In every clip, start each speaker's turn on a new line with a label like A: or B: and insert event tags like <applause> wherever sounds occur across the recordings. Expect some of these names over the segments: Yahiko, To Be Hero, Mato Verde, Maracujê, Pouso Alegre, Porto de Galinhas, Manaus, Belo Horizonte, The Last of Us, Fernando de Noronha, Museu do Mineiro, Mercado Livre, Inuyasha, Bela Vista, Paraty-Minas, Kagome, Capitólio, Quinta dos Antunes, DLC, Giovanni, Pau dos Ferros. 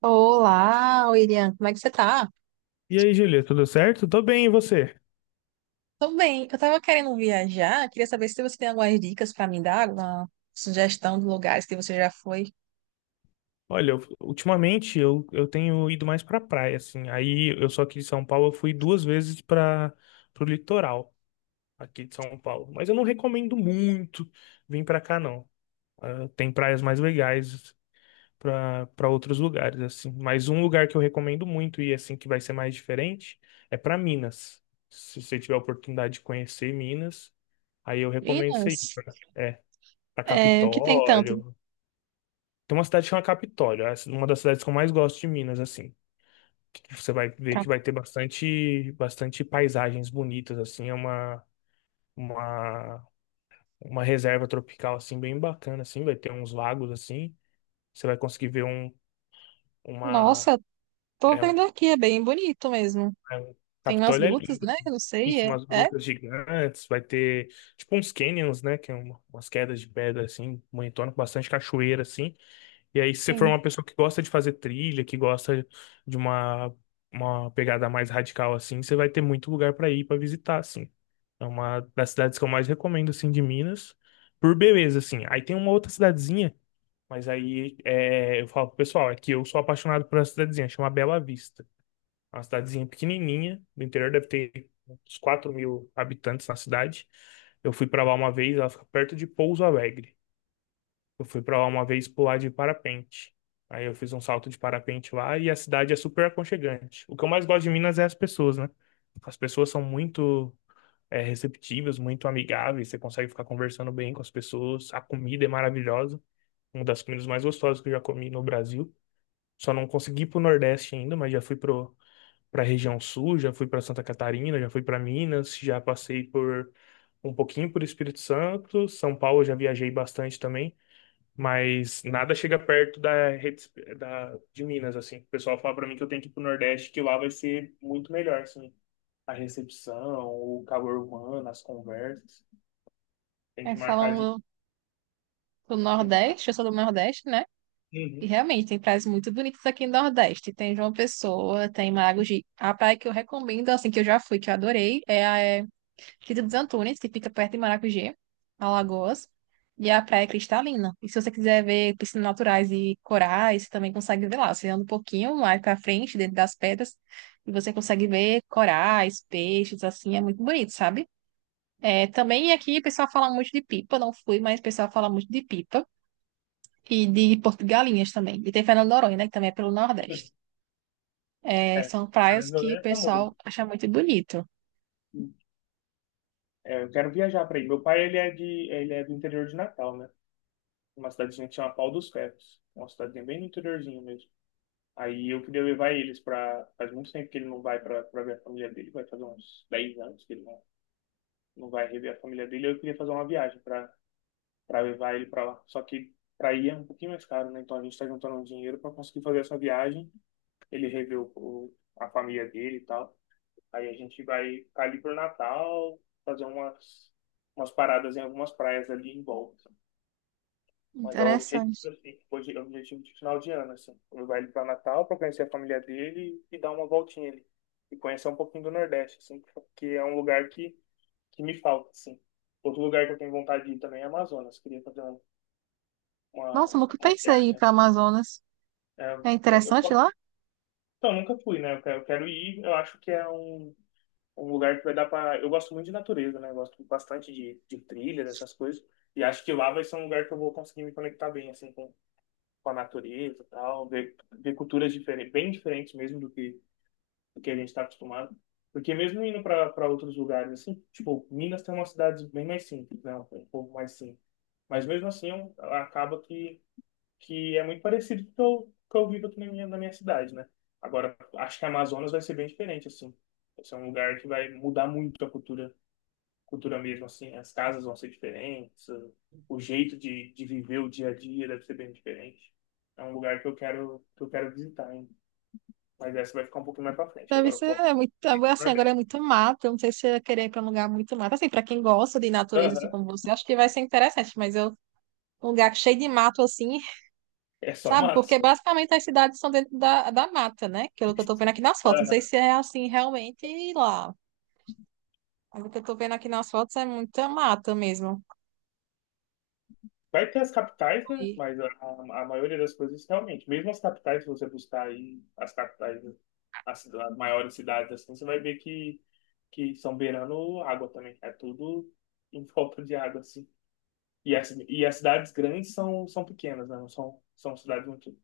A: Olá, William, como é que você tá?
B: E aí, Júlia, tudo certo? Tô bem, e você?
A: Tô bem, eu tava querendo viajar, queria saber se você tem algumas dicas pra me dar, alguma sugestão de lugares que você já foi.
B: Olha, ultimamente eu tenho ido mais pra praia, assim. Aí eu sou aqui de São Paulo, eu fui duas vezes para pro litoral aqui de São Paulo. Mas eu não recomendo muito vir pra cá, não. Ah, tem praias mais legais pra para outros lugares, assim. Mas um lugar que eu recomendo muito e assim que vai ser mais diferente é pra Minas. Se você tiver a oportunidade de conhecer Minas, aí eu recomendo você
A: Minas,
B: ir pra
A: o que tem tanto?
B: Capitólio. Tem uma cidade que chama Capitólio, é uma das cidades que eu mais gosto de Minas, assim. Que você vai ver que
A: Cap-
B: vai ter bastante paisagens bonitas, assim, é uma, uma reserva tropical, assim, bem bacana, assim, vai ter uns lagos, assim, você vai conseguir ver um, uma,
A: Nossa, tô
B: é um,
A: vendo aqui, é bem bonito mesmo.
B: é um-
A: Tem umas
B: Capitólio é
A: grutas,
B: lindo,
A: né?
B: assim.
A: Eu não sei.
B: Isso,
A: É,
B: umas
A: é,
B: grutas gigantes, vai ter, tipo, uns canyons, né, que é umas quedas de pedra, assim, bonitona, com bastante cachoeira, assim. E aí, se você for
A: sim.
B: uma pessoa que gosta de fazer trilha, que gosta de uma pegada mais radical assim, você vai ter muito lugar para ir para visitar, assim. É uma das cidades que eu mais recomendo, assim, de Minas, por beleza, assim. Aí tem uma outra cidadezinha, mas aí é, eu falo pro pessoal, é que eu sou apaixonado por essa cidadezinha, chama Bela Vista. É uma cidadezinha pequenininha, do interior, deve ter uns 4 mil habitantes na cidade. Eu fui para lá uma vez, ela fica perto de Pouso Alegre. Eu fui pra lá uma vez pular de parapente. Aí eu fiz um salto de parapente lá e a cidade é super aconchegante. O que eu mais gosto de Minas é as pessoas, né? As pessoas são muito receptivas, muito amigáveis, você consegue ficar conversando bem com as pessoas. A comida é maravilhosa, uma das comidas mais gostosas que eu já comi no Brasil. Só não consegui ir pro Nordeste ainda, mas já fui pra região Sul, já fui pra Santa Catarina, já fui pra Minas, já passei por um pouquinho por Espírito Santo. São Paulo eu já viajei bastante também. Mas nada chega perto da rede de Minas, assim. O pessoal fala pra mim que eu tenho que ir pro Nordeste, que lá vai ser muito melhor, assim. A recepção, o calor humano, as conversas. Tem
A: É
B: que marcar de.
A: falando do
B: Tem que...
A: Nordeste, eu sou do Nordeste, né? E
B: Uhum.
A: realmente tem praias muito bonitas aqui no Nordeste. Tem João Pessoa, tem Maragogi. A praia que eu recomendo, assim, que eu já fui, que eu adorei, é a Quinta dos Antunes, que fica perto de Maracujê, Alagoas, e a praia é cristalina. E se você quiser ver piscinas naturais e corais, você também consegue ver lá. Você anda um pouquinho mais pra frente, dentro das pedras, e você consegue ver corais, peixes, assim, é muito bonito, sabe? É, também aqui o pessoal fala muito de pipa, não fui, mas o pessoal fala muito de pipa. E de Porto de Galinhas também. E tem Fernando de Noronha, né, que também é pelo Nordeste. É,
B: É,
A: são
B: Fernando
A: praias
B: de
A: que o
B: Noronha é famoso.
A: pessoal acha muito bonito.
B: É, eu quero viajar pra aí. Meu pai, ele ele é do interior de Natal, né? Uma cidadezinha que chama Pau dos Ferros. É uma cidadezinha bem no interiorzinho mesmo. Aí eu queria levar eles pra. Faz muito tempo que ele não vai pra ver a família dele, vai fazer uns 10 anos que ele não vai rever a família dele. Eu queria fazer uma viagem para levar ele para lá. Só que para ir é um pouquinho mais caro, né? Então a gente está juntando um dinheiro para conseguir fazer essa viagem. Ele rever a família dele e tal. Aí a gente vai ficar ali pro Natal, fazer umas paradas em algumas praias ali em volta. Mas é o objetivo,
A: Interessante.
B: assim, hoje é o objetivo de final de ano, assim. Levar ele para Natal para conhecer a família dele e dar uma voltinha ali. E conhecer um pouquinho do Nordeste, assim, porque é um lugar que me falta, assim. Outro lugar que eu tenho vontade de ir também é Amazonas. Queria fazer uma, uma,
A: Nossa, eu nunca
B: uma
A: pensei em ir
B: viagem.
A: para Amazonas.
B: É,
A: É interessante lá?
B: então, eu nunca fui, né? Eu quero ir. Eu acho que é um lugar que vai dar pra. Eu gosto muito de natureza, né? Eu gosto bastante de trilha, dessas coisas. E acho que lá vai ser um lugar que eu vou conseguir me conectar bem, assim, com a natureza e tal. Ver culturas diferentes, bem diferentes mesmo do que a gente está acostumado. Porque mesmo indo para outros lugares, assim, tipo, Minas tem umas cidades bem mais simples, né? Um povo mais simples. Mas mesmo assim, acaba que é muito parecido com o que eu vivo aqui na minha cidade, né? Agora, acho que a Amazonas vai ser bem diferente, assim. Vai ser um lugar que vai mudar muito a cultura, cultura mesmo, assim. As casas vão ser diferentes, o jeito de viver o dia a dia deve ser bem diferente. É um lugar que eu quero visitar, hein? Mas essa vai ficar um pouquinho mais pra frente.
A: Deve
B: Agora eu
A: ser
B: foco
A: muito,
B: no
A: assim, agora é
B: Nordeste.
A: muito mato, eu não sei se eu ia querer ir para um lugar muito mato. Assim, para quem gosta de natureza, assim
B: Aham.
A: como você, acho que vai ser interessante, mas eu, um lugar cheio de mato, assim,
B: É só
A: sabe?
B: mato,
A: Porque
B: só.
A: basicamente as cidades são dentro da mata, né? Que é o que eu tô vendo aqui nas fotos. Não sei
B: <laughs>
A: se é assim realmente lá. Mas o que eu tô vendo aqui nas fotos é muita mata mesmo.
B: Vai ter as capitais, né?
A: E-
B: Mas a maioria das coisas, realmente, mesmo as capitais, se você buscar aí as capitais, né, as maiores cidades, assim, você vai ver que, são beirando água também. É tudo em volta de água, assim. E as cidades grandes são pequenas, né? Não são cidades muito.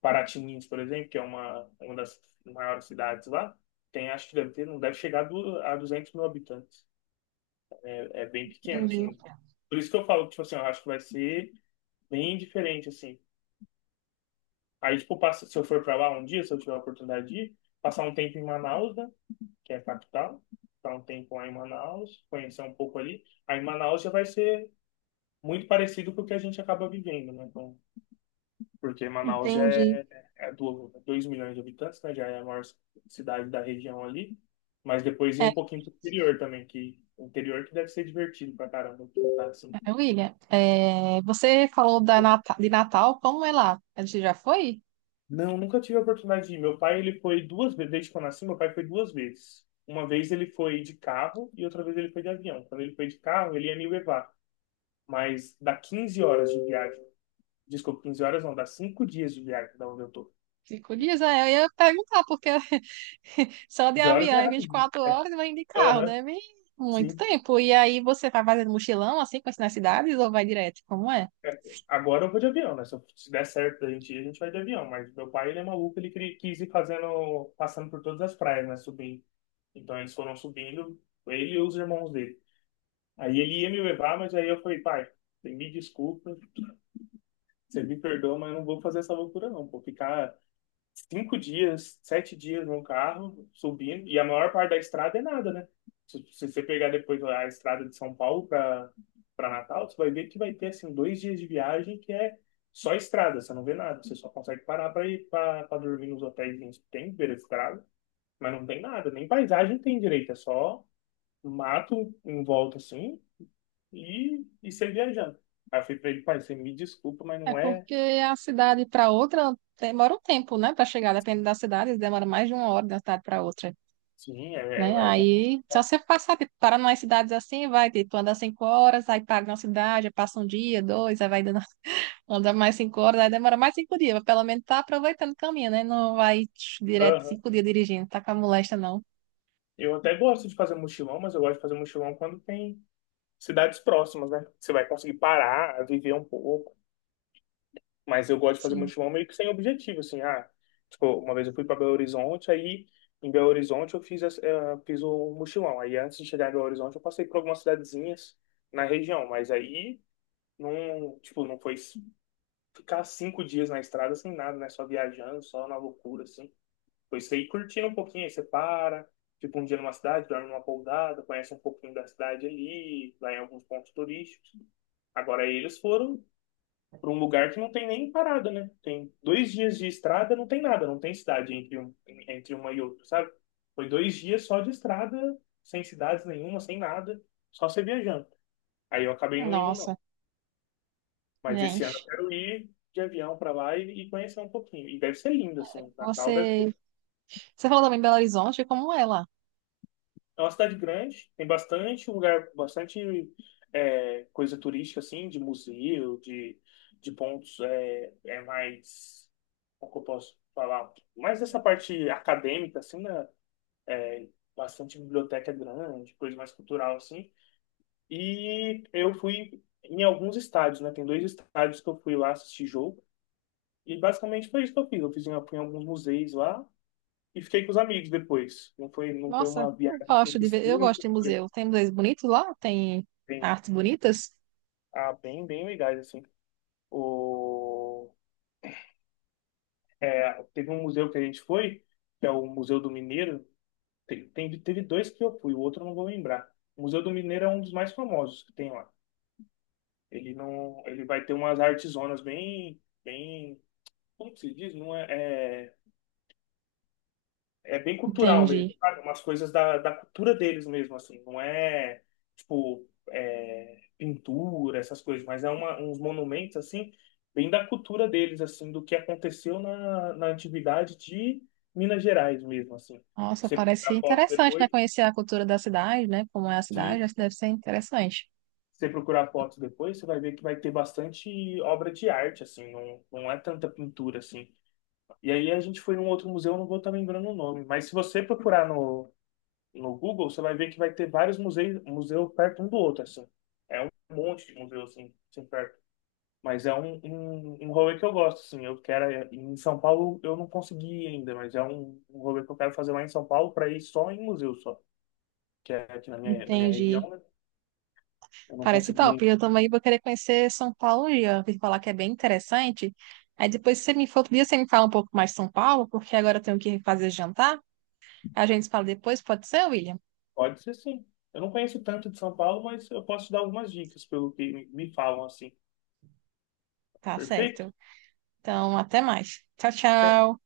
B: Paraty-Minas, por exemplo, que é uma das maiores cidades lá, tem, acho que deve ter, não deve chegar a 200 mil habitantes. É, é bem pequeno,
A: Entendi.
B: assim. Por isso que eu falo, que, tipo assim, eu acho que vai ser bem diferente, assim. Aí, tipo, passa, se eu for pra lá um dia, se eu tiver a oportunidade de ir, passar um tempo em Manaus, né? Que é a capital. Passar um tempo lá em Manaus, conhecer um pouco ali. Aí, Manaus já vai ser muito parecido com o que a gente acaba vivendo, né? Então, porque Manaus já
A: Entendi.
B: é 2 milhões de habitantes, né? Já é a maior cidade da região ali. Mas depois ir um pouquinho pro interior também, que o interior que deve ser divertido pra caramba. Tá assim.
A: É, William, você falou da de Natal, como é lá? Você já foi?
B: Não, nunca tive a oportunidade de ir. Meu pai, ele foi duas vezes, desde que eu nasci, meu pai foi duas vezes. Uma vez ele foi de carro e outra vez ele foi de avião. Quando ele foi de carro, ele ia me levar, mas dá 15 horas de viagem. Desculpa, 15 horas não, dá 5 dias de viagem da onde eu tô.
A: Cinco dias, eu ia perguntar, porque <laughs> só de
B: 15 horas
A: avião
B: é
A: é vinte e
B: rapidinho.
A: quatro
B: É.
A: horas, mas de carro
B: Aham,
A: deve muito
B: sim.
A: tempo. E aí você vai fazendo mochilão, assim, conhecendo as cidades, ou vai direto? Como é?
B: É. Agora eu vou de avião, né? Se se der certo da gente ir, a gente vai de avião. Mas meu pai, ele é maluco, ele quis ir fazendo, passando por todas as praias, né? Subindo. Então eles foram subindo, ele e os irmãos dele. Aí ele ia me levar, mas aí eu falei, pai, me desculpa, você me perdoa, mas eu não vou fazer essa loucura não. Vou ficar 5 dias, 7 dias no carro, subindo, e a maior parte da estrada é nada, né? Se você pegar depois a estrada de São Paulo para Natal, você vai ver que vai ter assim 2 dias de viagem que é só estrada, você não vê nada, você só consegue parar para ir para dormir nos hotéis que tem beira de estrada, mas não tem nada, nem paisagem tem direito, é só mato em volta assim e saí viajando. Aí eu falei pra ele, pai, você me desculpa, mas
A: É
B: não é.
A: porque a cidade para outra demora um tempo, né, para chegar, depende da cidade, demora mais de uma hora de uma cidade para outra,
B: Sim, é,
A: né?
B: é, é bom.
A: Aí, só você passar, tipo, para umas cidades assim, vai, tipo, andar 5 horas, aí para uma cidade, passa um dia, dois, aí vai dando. Anda mais 5 horas, aí demora mais 5 dias, mas pelo menos tá aproveitando o caminho, né? Não vai tch, direto
B: Aham.
A: 5 dias dirigindo, tá com a molesta, não.
B: Eu até gosto de fazer mochilão, mas eu gosto de fazer mochilão quando tem cidades próximas, né? Você vai conseguir parar, viver um pouco. Mas eu gosto de fazer
A: Sim.
B: mochilão meio que sem objetivo, assim. Ah, tipo, uma vez eu fui para Belo Horizonte, aí em Belo Horizonte eu fiz o mochilão. Aí antes de chegar em Belo Horizonte eu passei por algumas cidadezinhas na região, mas aí não, tipo, não foi ficar 5 dias na estrada sem nada, né? Só viajando, só na loucura, assim. Depois você ir curtindo um pouquinho, aí você para, tipo um dia numa cidade, dorme numa pousada, conhece um pouquinho da cidade ali, vai em alguns pontos turísticos. Agora eles foram para um lugar que não tem nem parada, né? Tem 2 dias de estrada, não tem nada, não tem cidade entre uma e outra, sabe? Foi 2 dias só de estrada, sem cidades nenhuma, sem nada, só você viajando. Aí eu acabei não indo, não.
A: Nossa,
B: Mas esse ano eu
A: gente.
B: quero ir de avião para lá e conhecer um pouquinho. E deve ser lindo, assim. Natal deve ser...
A: Você, você falou também em Belo Horizonte, como é lá?
B: É uma cidade grande, tem bastante lugar, bastante coisa turística, assim, de museu, de pontos é mais... Como que eu posso falar? Mais essa parte acadêmica, assim, né? É, bastante biblioteca grande, coisa mais cultural, assim. E eu fui em alguns estádios, né? Tem dois estádios que eu fui lá assistir jogo. E basicamente foi isso que eu fiz. Eu fui em alguns museus lá e fiquei com os amigos depois. Não foi
A: Nossa,
B: uma
A: eu
B: viagem que eu
A: gosto de
B: fiz
A: ver, eu gosto
B: tanto,
A: de
B: foi
A: museu. Tem museus bonitos lá? Tem
B: bem,
A: artes bonitas?
B: bem legais, assim. O, teve um museu que a gente foi, que é o Museu do Mineiro. Teve dois que eu fui, o outro eu não vou lembrar. O Museu do Mineiro é um dos mais famosos que tem lá. Ele não, ele vai ter umas artesonas bem, como que se diz? Não é, é é bem cultural mesmo,
A: Entendi.
B: sabe? Umas coisas da cultura deles mesmo, assim. Não é, tipo, pintura, essas coisas, mas é uns monumentos, assim, bem da cultura deles, assim, do que aconteceu na antiguidade de Minas Gerais mesmo, assim.
A: Nossa,
B: Você
A: parece
B: procurar fotos
A: interessante,
B: depois,
A: né? Conhecer a cultura da cidade, né? Como é a cidade,
B: de
A: acho que deve ser interessante.
B: você procurar fotos depois, você vai ver que vai ter bastante obra de arte, assim, não, não é tanta pintura, assim. E aí a gente foi num outro museu, não vou estar lembrando o nome, mas se você procurar no Google, você vai ver que vai ter vários museus perto um do outro, assim. Um monte de museu, assim, assim perto. Mas é um rolê que eu gosto, assim. Eu quero... Em São Paulo eu não consegui ainda, mas é um rolê que eu quero fazer lá em São Paulo para ir só em museu, só. Que é aqui na minha
A: Entendi.
B: região, né? Eu não
A: Parece
B: consegui
A: top.
B: ainda.
A: Eu também vou querer conhecer São Paulo e eu ouvi falar que é bem interessante. Aí depois, se você me for outro dia, você me fala um pouco mais de São Paulo, porque agora eu tenho que fazer jantar. A gente se fala depois, pode ser, William?
B: Pode ser sim. Eu não conheço tanto de São Paulo, mas eu posso dar algumas dicas pelo que me falam, assim.
A: Tá
B: Perfeito?
A: certo. Então, até mais. Tchau, tchau.